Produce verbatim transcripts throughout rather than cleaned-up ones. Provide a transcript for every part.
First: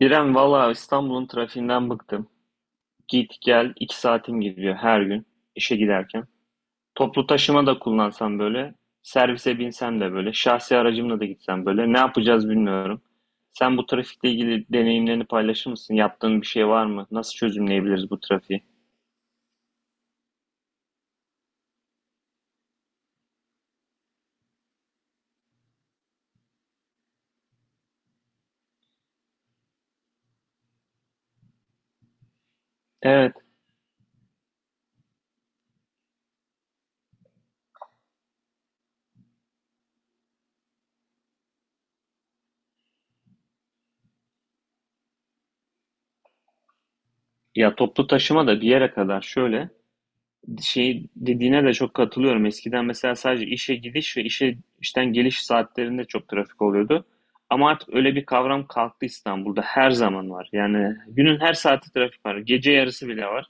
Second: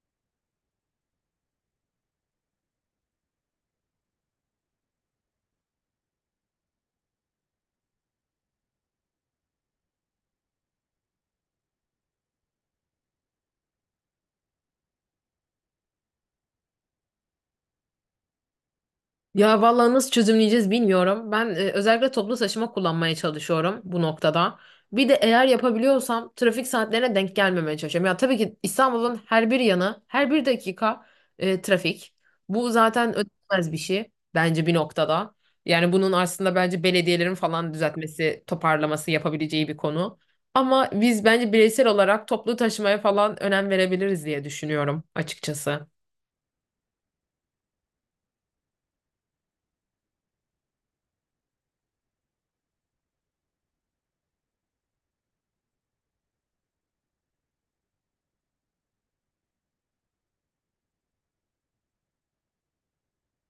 İrem valla İstanbul'un trafiğinden bıktım. Git gel iki saatim gidiyor her gün işe giderken. Toplu taşıma da kullansam böyle, servise binsem de böyle, şahsi aracımla da gitsem böyle. Ne yapacağız bilmiyorum. Sen bu trafikle ilgili deneyimlerini paylaşır mısın? Yaptığın bir şey var mı? Nasıl çözümleyebiliriz bu trafiği? Ya vallahi nasıl çözümleyeceğiz bilmiyorum. Ben e, özellikle toplu taşıma kullanmaya çalışıyorum bu noktada. Bir de eğer yapabiliyorsam trafik saatlerine denk gelmemeye çalışıyorum. Ya tabii ki İstanbul'un her bir yanı, her bir dakika e, trafik. Bu zaten Evet. ödemez bir şey bence bir noktada. Yani bunun aslında bence belediyelerin falan düzeltmesi, toparlaması yapabileceği bir konu. Ama biz bence bireysel olarak toplu taşımaya falan önem verebiliriz diye düşünüyorum açıkçası. Ya toplu taşıma da bir yere kadar şöyle. Şey dediğine de çok katılıyorum. Eskiden mesela sadece işe gidiş ve işe işten geliş saatlerinde çok trafik oluyordu. Ama artık öyle bir kavram kalktı İstanbul'da. Her zaman var. Yani günün her saati trafik var. Gece yarısı bile var.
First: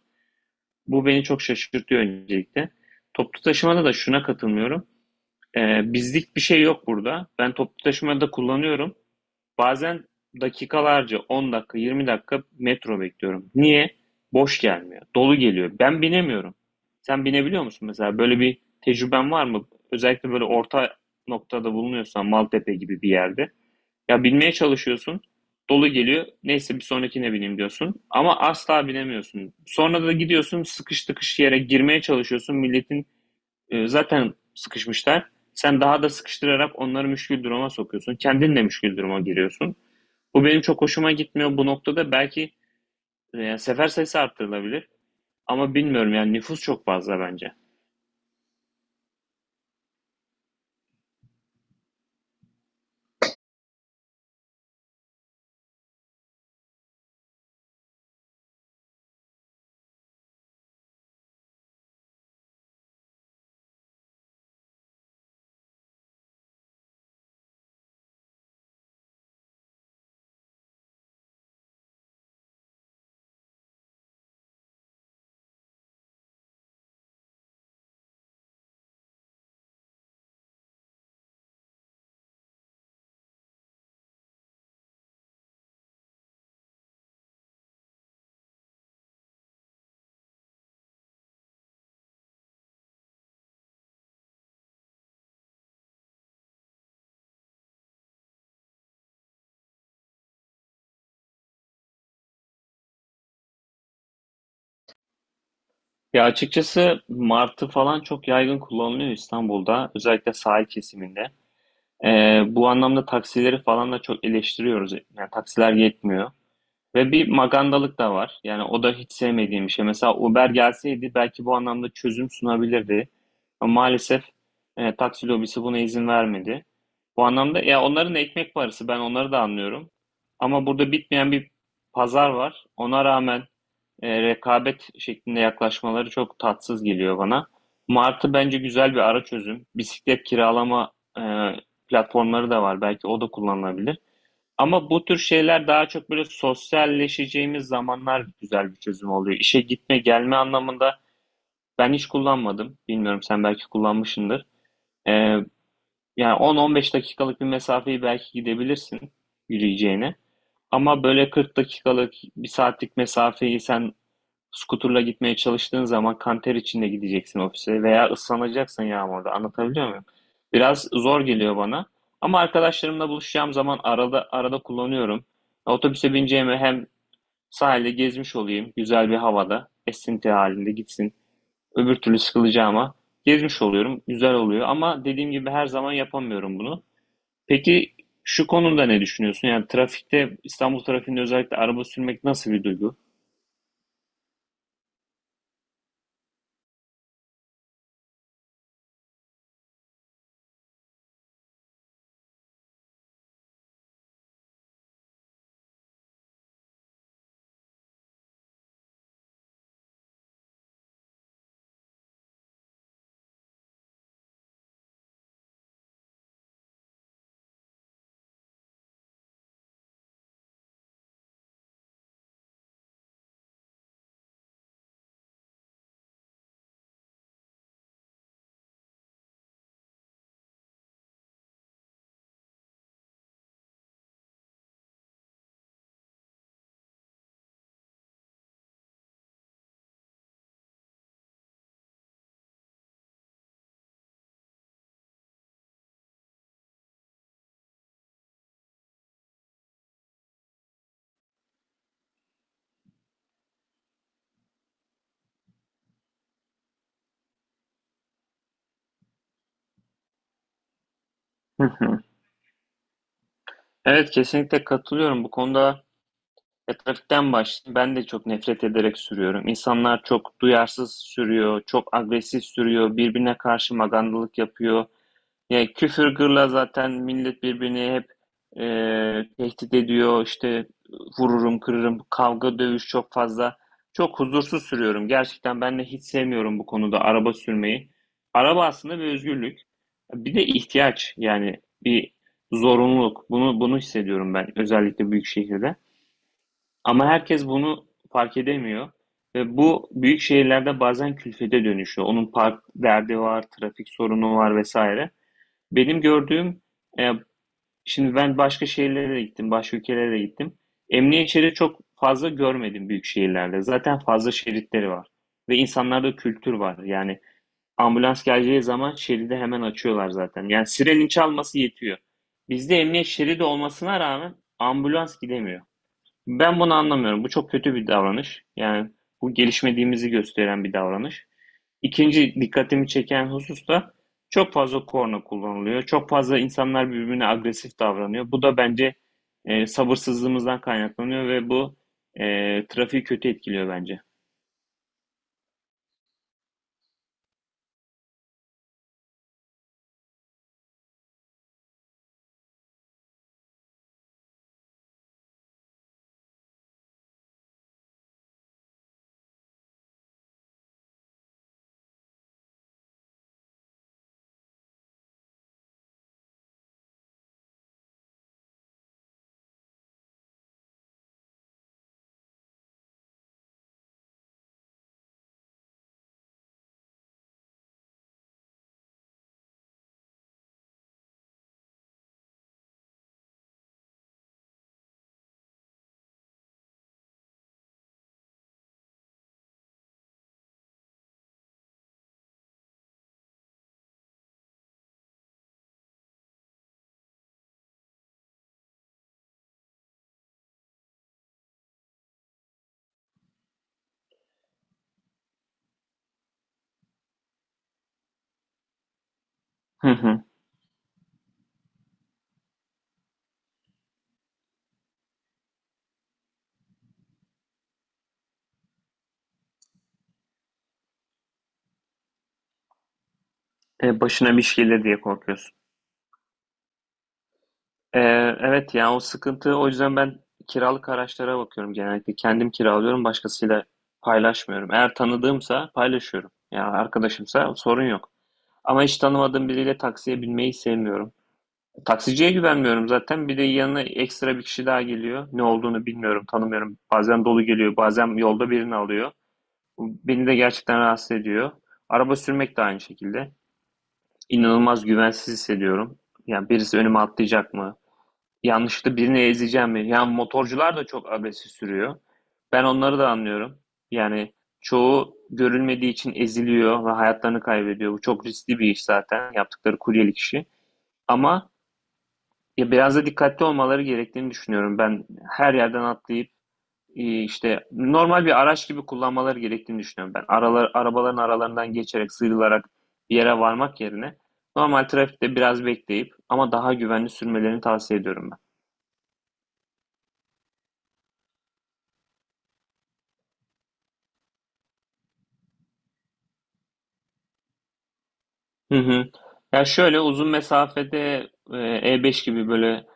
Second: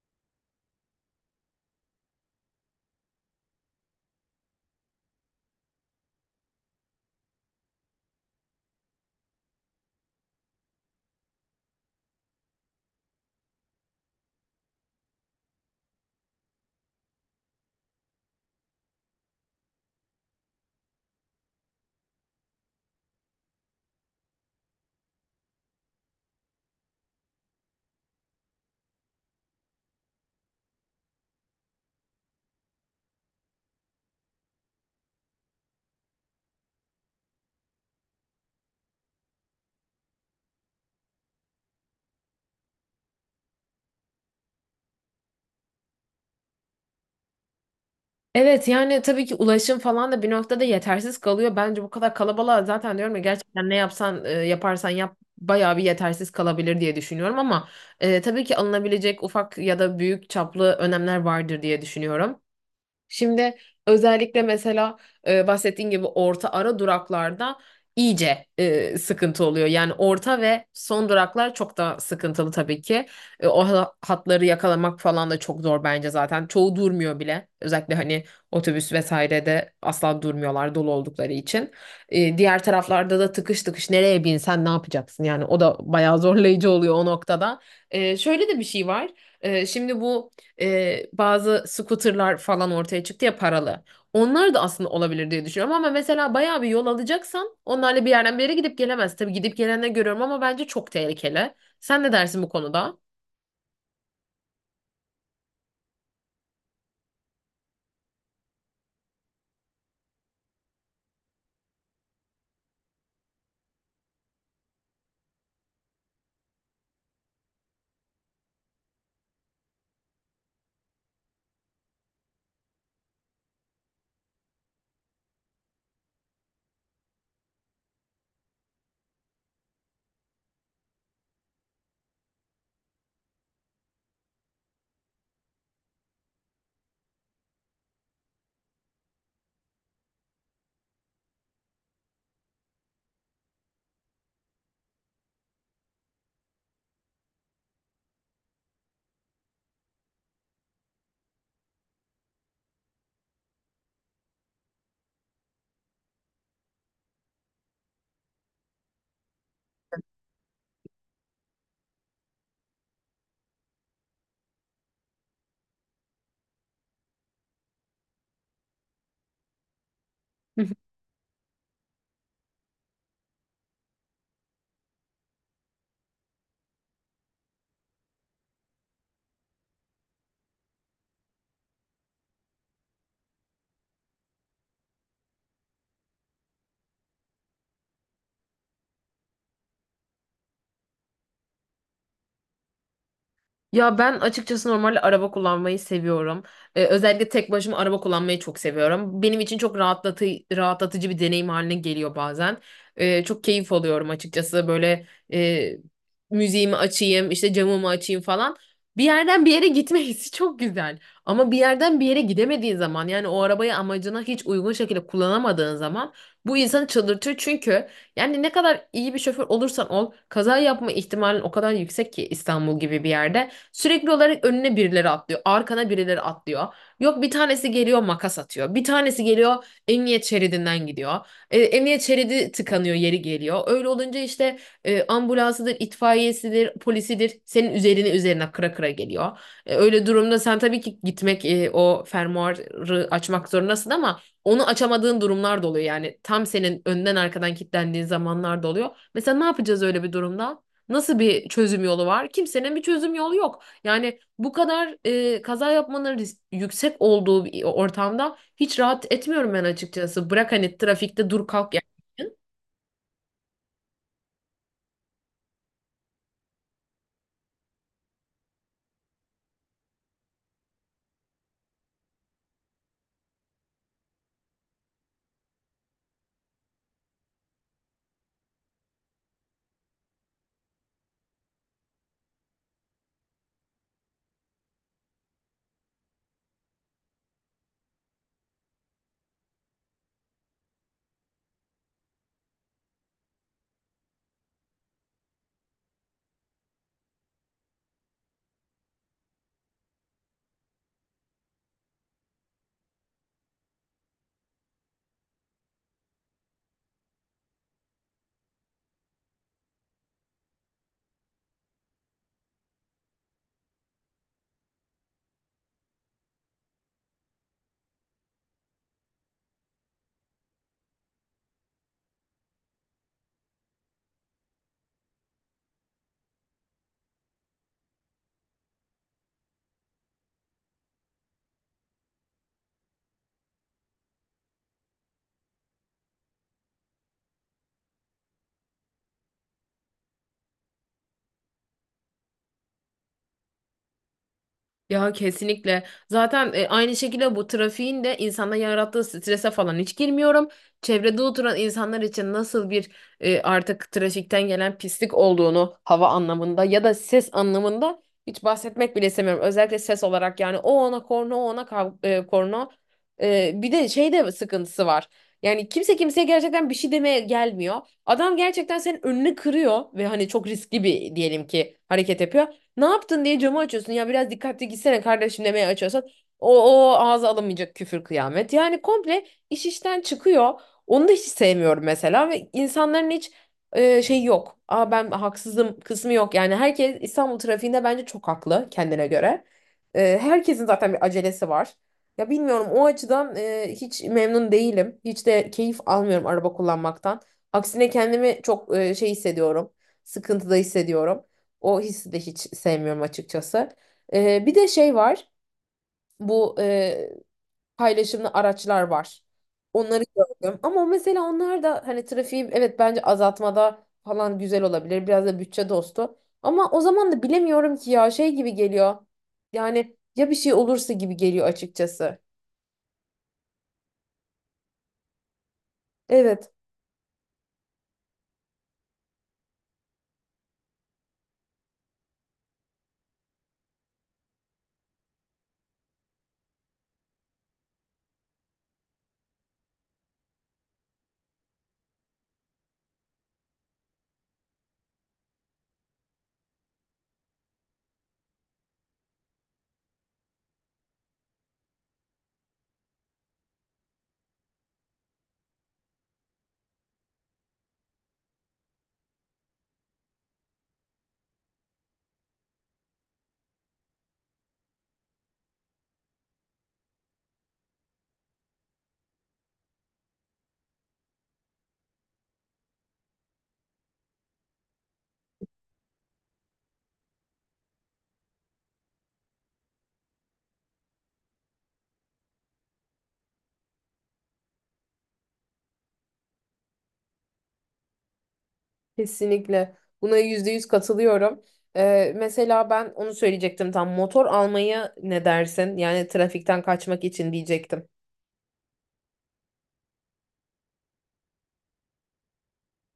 Bu beni çok şaşırtıyor öncelikle. Toplu taşımada da şuna katılmıyorum. Ee, bizlik bir şey yok burada. Ben toplu taşımada kullanıyorum. Bazen dakikalarca on dakika, yirmi dakika metro bekliyorum. Niye? Boş gelmiyor. Dolu geliyor. Ben binemiyorum. Sen binebiliyor musun mesela? Böyle bir tecrüben var mı? Özellikle böyle orta noktada bulunuyorsan Maltepe gibi bir yerde. Ya binmeye çalışıyorsun. Dolu geliyor. Neyse bir sonrakine bineyim diyorsun. Ama asla binemiyorsun. Sonra da gidiyorsun sıkış tıkış yere girmeye çalışıyorsun. Milletin e, zaten sıkışmışlar. Sen daha da sıkıştırarak onları müşkül duruma sokuyorsun. Kendin de müşkül duruma giriyorsun. Bu benim çok hoşuma gitmiyor bu noktada. Belki e, yani sefer sayısı arttırılabilir. Ama bilmiyorum yani nüfus çok fazla bence. Evet, yani tabii ki ulaşım falan da bir noktada yetersiz kalıyor. Bence bu kadar kalabalığa zaten diyorum ya gerçekten ne yapsan e, yaparsan yap bayağı bir yetersiz kalabilir diye düşünüyorum ama e, tabii ki alınabilecek ufak ya da büyük çaplı önlemler vardır diye düşünüyorum. Şimdi özellikle mesela e, bahsettiğin gibi orta ara duraklarda iyice e, sıkıntı oluyor. Yani orta ve son duraklar çok da sıkıntılı tabii ki. E, o ha- hatları yakalamak falan da çok zor bence zaten. Çoğu durmuyor bile. Özellikle hani otobüs vesairede asla durmuyorlar dolu oldukları için. E, diğer taraflarda da tıkış tıkış nereye binsen ne yapacaksın? Yani o da bayağı zorlayıcı oluyor o noktada. E, şöyle de bir şey var. Ee, şimdi bu e, bazı scooterlar falan ortaya çıktı ya, paralı. Onlar da aslında olabilir diye düşünüyorum ama mesela bayağı bir yol alacaksan onlarla bir yerden bir yere gidip gelemez. Tabii gidip gelenleri görüyorum ama bence çok tehlikeli. Sen ne dersin bu konuda? Ya açıkçası martı falan çok yaygın kullanılıyor İstanbul'da. Özellikle sahil kesiminde. E, Bu anlamda taksileri falan da çok eleştiriyoruz. Yani taksiler yetmiyor. Ve bir magandalık da var. Yani o da hiç sevmediğim bir şey. Mesela Uber gelseydi belki bu anlamda çözüm sunabilirdi. Ama maalesef e, taksi lobisi buna izin vermedi. Bu anlamda ya onların ekmek parası ben onları da anlıyorum. Ama burada bitmeyen bir pazar var. Ona rağmen e, rekabet şeklinde yaklaşmaları çok tatsız geliyor bana. Martı bence güzel bir ara çözüm. Bisiklet kiralama e, platformları da var. Belki o da kullanılabilir. Ama bu tür şeyler daha çok böyle sosyalleşeceğimiz zamanlar güzel bir çözüm oluyor. İşe gitme gelme anlamında ben hiç kullanmadım. Bilmiyorum sen belki kullanmışsındır. Ee, Yani on on beş dakikalık bir mesafeyi belki gidebilirsin yürüyeceğine. Ama böyle kırk dakikalık bir saatlik mesafeyi sen Scooter'la gitmeye çalıştığın zaman kanter içinde gideceksin ofise veya ıslanacaksın yağmurda. Anlatabiliyor muyum? Biraz zor geliyor bana. Ama arkadaşlarımla buluşacağım zaman arada arada kullanıyorum. Otobüse bineceğime hem sahilde gezmiş olayım, güzel bir havada, esinti halinde gitsin. Öbür türlü sıkılacağıma gezmiş oluyorum, güzel oluyor. Ama dediğim gibi her zaman yapamıyorum bunu. Peki şu konuda ne düşünüyorsun? Yani trafikte, İstanbul trafiğinde özellikle araba sürmek nasıl bir duygu? Ya ben açıkçası normalde araba kullanmayı seviyorum. Ee, özellikle tek başıma araba kullanmayı çok seviyorum. Benim için çok rahatlatı rahatlatıcı bir deneyim haline geliyor bazen. Ee, çok keyif alıyorum açıkçası. Böyle e, müziğimi açayım, işte camımı açayım falan. Bir yerden bir yere gitme hissi çok güzel. Ama bir yerden bir yere gidemediğin zaman yani o arabayı amacına hiç uygun şekilde kullanamadığın zaman bu insanı çıldırtıyor. Çünkü yani ne kadar iyi bir şoför olursan ol kaza yapma ihtimalin o kadar yüksek ki İstanbul gibi bir yerde. Sürekli olarak önüne birileri atlıyor. Arkana birileri atlıyor. Yok, bir tanesi geliyor makas atıyor. Bir tanesi geliyor emniyet şeridinden gidiyor. E, emniyet şeridi tıkanıyor yeri geliyor. Öyle olunca işte e, ambulansıdır, itfaiyesidir, polisidir senin üzerine üzerine kıra kıra geliyor. E, öyle durumda sen tabii ki gitmek e, o fermuarı açmak zorundasın ama onu açamadığın durumlar da oluyor. Yani tam senin önden arkadan kilitlendiğin zamanlar da oluyor. Mesela ne yapacağız öyle bir durumda? Nasıl bir çözüm yolu var? Kimsenin bir çözüm yolu yok. Yani bu kadar e, kaza yapmanın risk- yüksek olduğu bir ortamda hiç rahat etmiyorum ben açıkçası. Bırak hani trafikte dur Hı kalk yani. hı. Evet, kesinlikle katılıyorum. Bu konuda ya, trafikten başlayayım. Ben de çok nefret ederek sürüyorum. İnsanlar çok duyarsız sürüyor, çok agresif sürüyor, birbirine karşı magandalık yapıyor. Yani küfür gırla zaten millet birbirini hep e, tehdit ediyor. İşte vururum, kırırım. Kavga, dövüş çok fazla. Çok huzursuz sürüyorum. Gerçekten ben de hiç sevmiyorum bu konuda araba sürmeyi. Araba aslında bir özgürlük. Bir de ihtiyaç yani bir zorunluluk. Bunu bunu hissediyorum ben özellikle büyük şehirde. Ama herkes bunu fark edemiyor. Ve bu büyük şehirlerde bazen külfete dönüşüyor. Onun park derdi var, trafik sorunu var vesaire. Benim gördüğüm, eee, şimdi ben başka şehirlere de gittim, başka ülkelere de gittim. Emniyet şeridi çok fazla görmedim büyük şehirlerde. Zaten fazla şeritleri var. Ve insanlarda kültür var. Yani ambulans geleceği zaman şeridi hemen açıyorlar zaten. Yani sirenin çalması yetiyor. Bizde emniyet şeridi olmasına rağmen ambulans gidemiyor. Ben bunu anlamıyorum. Bu çok kötü bir davranış. Yani bu gelişmediğimizi gösteren bir davranış. İkinci dikkatimi çeken husus da çok fazla korna kullanılıyor. Çok fazla insanlar birbirine agresif davranıyor. Bu da bence e, sabırsızlığımızdan kaynaklanıyor ve bu e, trafiği kötü etkiliyor bence. Ya kesinlikle. Zaten e, aynı şekilde bu trafiğin de insanda yarattığı strese falan hiç girmiyorum. Çevrede oturan insanlar için nasıl bir e, artık trafikten gelen pislik olduğunu hava anlamında ya da ses anlamında hiç bahsetmek bile istemiyorum. Özellikle ses olarak yani o ona korna, o ona kav- e, korna. E, bir de şey de sıkıntısı var. Yani kimse kimseye gerçekten bir şey demeye gelmiyor. Adam gerçekten senin önünü kırıyor ve hani çok riskli bir, diyelim ki, hareket yapıyor. Ne yaptın diye camı açıyorsun. Ya biraz dikkatli gitsene kardeşim demeye açıyorsan. O, o ağza alamayacak küfür kıyamet. Yani komple iş işten çıkıyor. Onu da hiç sevmiyorum mesela ve insanların hiç e, şey yok. Aa, ben haksızım kısmı yok. Yani herkes İstanbul trafiğinde bence çok haklı kendine göre. E, herkesin zaten bir acelesi var. Ya bilmiyorum, o açıdan e, hiç memnun değilim. Hiç de keyif almıyorum araba kullanmaktan. Aksine kendimi çok e, şey hissediyorum. Sıkıntıda hissediyorum. O hissi de hiç sevmiyorum açıkçası. Ee, bir de şey var. Bu e, paylaşımlı araçlar var. Hı Onları hı. gördüm. Ama mesela onlar da hani trafiği, evet, bence azaltmada falan güzel olabilir. Biraz da bütçe dostu. Ama o zaman da bilemiyorum ki ya şey gibi geliyor. Yani ya bir şey olursa gibi geliyor açıkçası. E, başına bir şey gelir diye korkuyorsun. Evet. Ee, evet, yani o sıkıntı o yüzden ben kiralık araçlara bakıyorum genellikle. Kendim kiralıyorum başkasıyla paylaşmıyorum. Eğer tanıdığımsa paylaşıyorum. Yani arkadaşımsa sorun yok. Ama hiç tanımadığım biriyle taksiye binmeyi sevmiyorum. Taksiciye güvenmiyorum zaten. Bir de yanına ekstra bir kişi daha geliyor. Ne olduğunu bilmiyorum, tanımıyorum. Bazen dolu geliyor, bazen yolda birini alıyor. Beni de gerçekten rahatsız ediyor. Araba sürmek de aynı şekilde. İnanılmaz güvensiz hissediyorum. Yani birisi önüme atlayacak mı? Yanlışlıkla birini ezeceğim mi? Yani motorcular da çok agresif sürüyor. Ben onları da anlıyorum. Yani çoğu görülmediği için eziliyor ve hayatlarını kaybediyor. Bu çok riskli bir iş zaten yaptıkları kuryelik işi. Ama ya biraz da dikkatli olmaları gerektiğini düşünüyorum. Ben her yerden atlayıp e, işte normal bir araç gibi kullanmaları gerektiğini düşünüyorum ben. Aralar, arabaların aralarından geçerek sıyrılarak bir yere varmak yerine normal trafikte biraz bekleyip ama daha güvenli sürmelerini tavsiye ediyorum ben. Kesinlikle. Buna yüzde yüz katılıyorum. Ee, mesela ben onu söyleyecektim, tam motor almaya ne dersin? Yani trafikten kaçmak için diyecektim. Hı hı. Ya şöyle uzun mesafede e, E5 gibi böyle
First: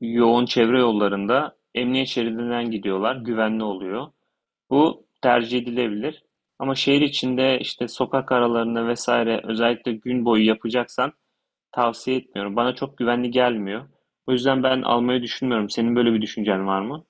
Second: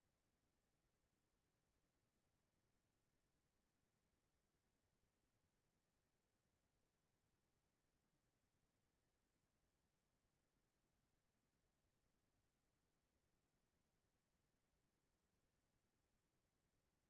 yoğun çevre yollarında emniyet şeridinden gidiyorlar. Güvenli oluyor. Bu tercih edilebilir. Ama şehir içinde işte sokak aralarında vesaire özellikle gün boyu yapacaksan tavsiye etmiyorum. Bana çok güvenli gelmiyor. O yüzden ben almayı düşünmüyorum. Senin böyle bir düşüncen var mı?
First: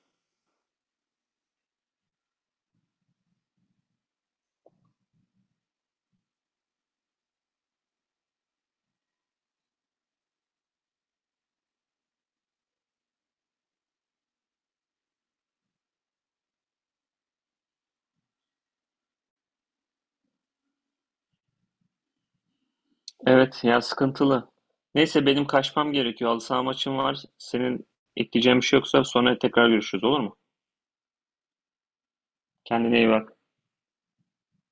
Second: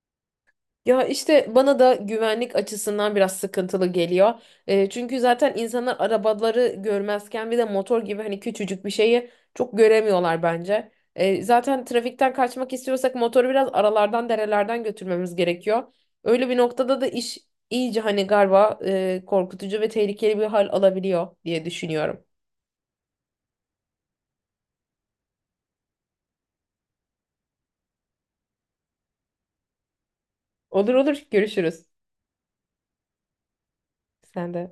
Ya işte bana da güvenlik açısından biraz sıkıntılı geliyor. E, çünkü zaten insanlar arabaları görmezken bir de motor gibi hani küçücük bir şeyi çok göremiyorlar bence. E, zaten trafikten kaçmak istiyorsak motoru biraz aralardan derelerden götürmemiz gerekiyor. Öyle bir noktada da iş iyice hani galiba e, korkutucu ve tehlikeli bir hal alabiliyor diye düşünüyorum. Evet, ya sıkıntılı. Neyse benim kaçmam gerekiyor. Halı saha maçım var. Senin ekleyeceğin bir şey yoksa sonra tekrar görüşürüz olur mu? Olur olur görüşürüz. Kendine iyi bak. Sen de.